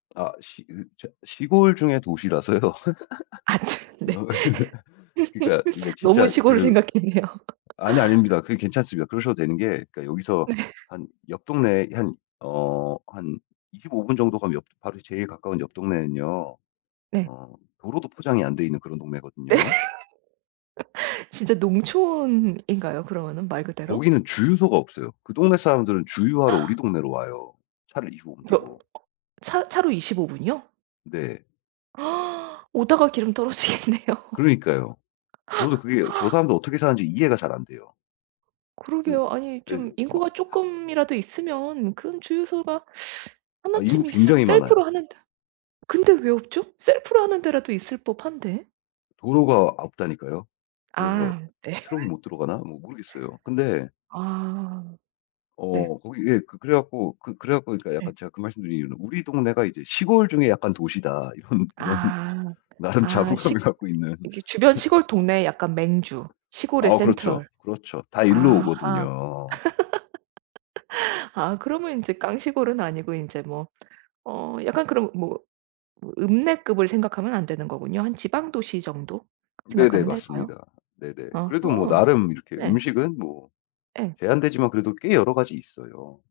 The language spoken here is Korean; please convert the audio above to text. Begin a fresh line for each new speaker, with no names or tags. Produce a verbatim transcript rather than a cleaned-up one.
아 시 이 저 시골 중의 도시라서요.
안
어
되는데.
그러니까
너무
진짜
시골을
그
생각했네요.
아니요, 아닙니다. 그게 괜찮습니다. 그러셔도 되는 게 여기서
네.
한 옆 동네 한 어 한 이십오 분 정도 가면 바로 제일 가까운 옆 동네는요.
네.
어 도로도 포장이 안 돼 있는 그런
네.
동네거든요.
진짜 농촌인가요? 그러면은 말 그대로?
거기는 주유소가 없어요. 그 동네 사람들은 주유하러 우리 동네로 와요, 차를 이십오 분
뭐
타고.
차 차로 이십오 분이요?
네.
오다가 기름 떨어지겠네요.
그러니까요. 저도 그게 저 사람들 어떻게 사는지 이해가 잘 안 돼요. 그
그러게요. 아니
예
좀
막
인구가
다
쪼끔이라도 있으면 그럼 주유소가 하나
아 인구
쯤 있을
굉장히 많아요.
셀프로 하는 데 근데 왜 없죠? 셀프로 하는 데라도 있을 법한데.
도로가 없다니까요. 그래서
아 예.
트럭이 못 들어가나? 뭐 모르겠어요. 근데
아. 네.
어 거기 예 그 그래 갖고 그 그래 갖고 그러니까
네.
약간 제가 그 말씀드린 이유는 '우리 동네가 이제 시골 중에 약간 도시다.' 이런, 이런
아
나름
아 식
자부감을 갖고 있는.
이게 주변 시골 동네에 약간 맹주, 시골의
아 그렇죠.
센트럴.
그렇죠. 다 일로
아하.
오거든요.
아 그러면 인제 깡시골은 아니고 인제 뭐 어 약간 그럼 뭐 뭐 읍내급을 생각하면 안 되는 거군요. 한 지방 도시 정도
네네
생각하면 될까요?
맞습니다. 네네.
아하.
그래도 뭐 나름 이렇게
네.
음식은 뭐
예.
제한되지만 그래도 꽤 여러 가지 있어요.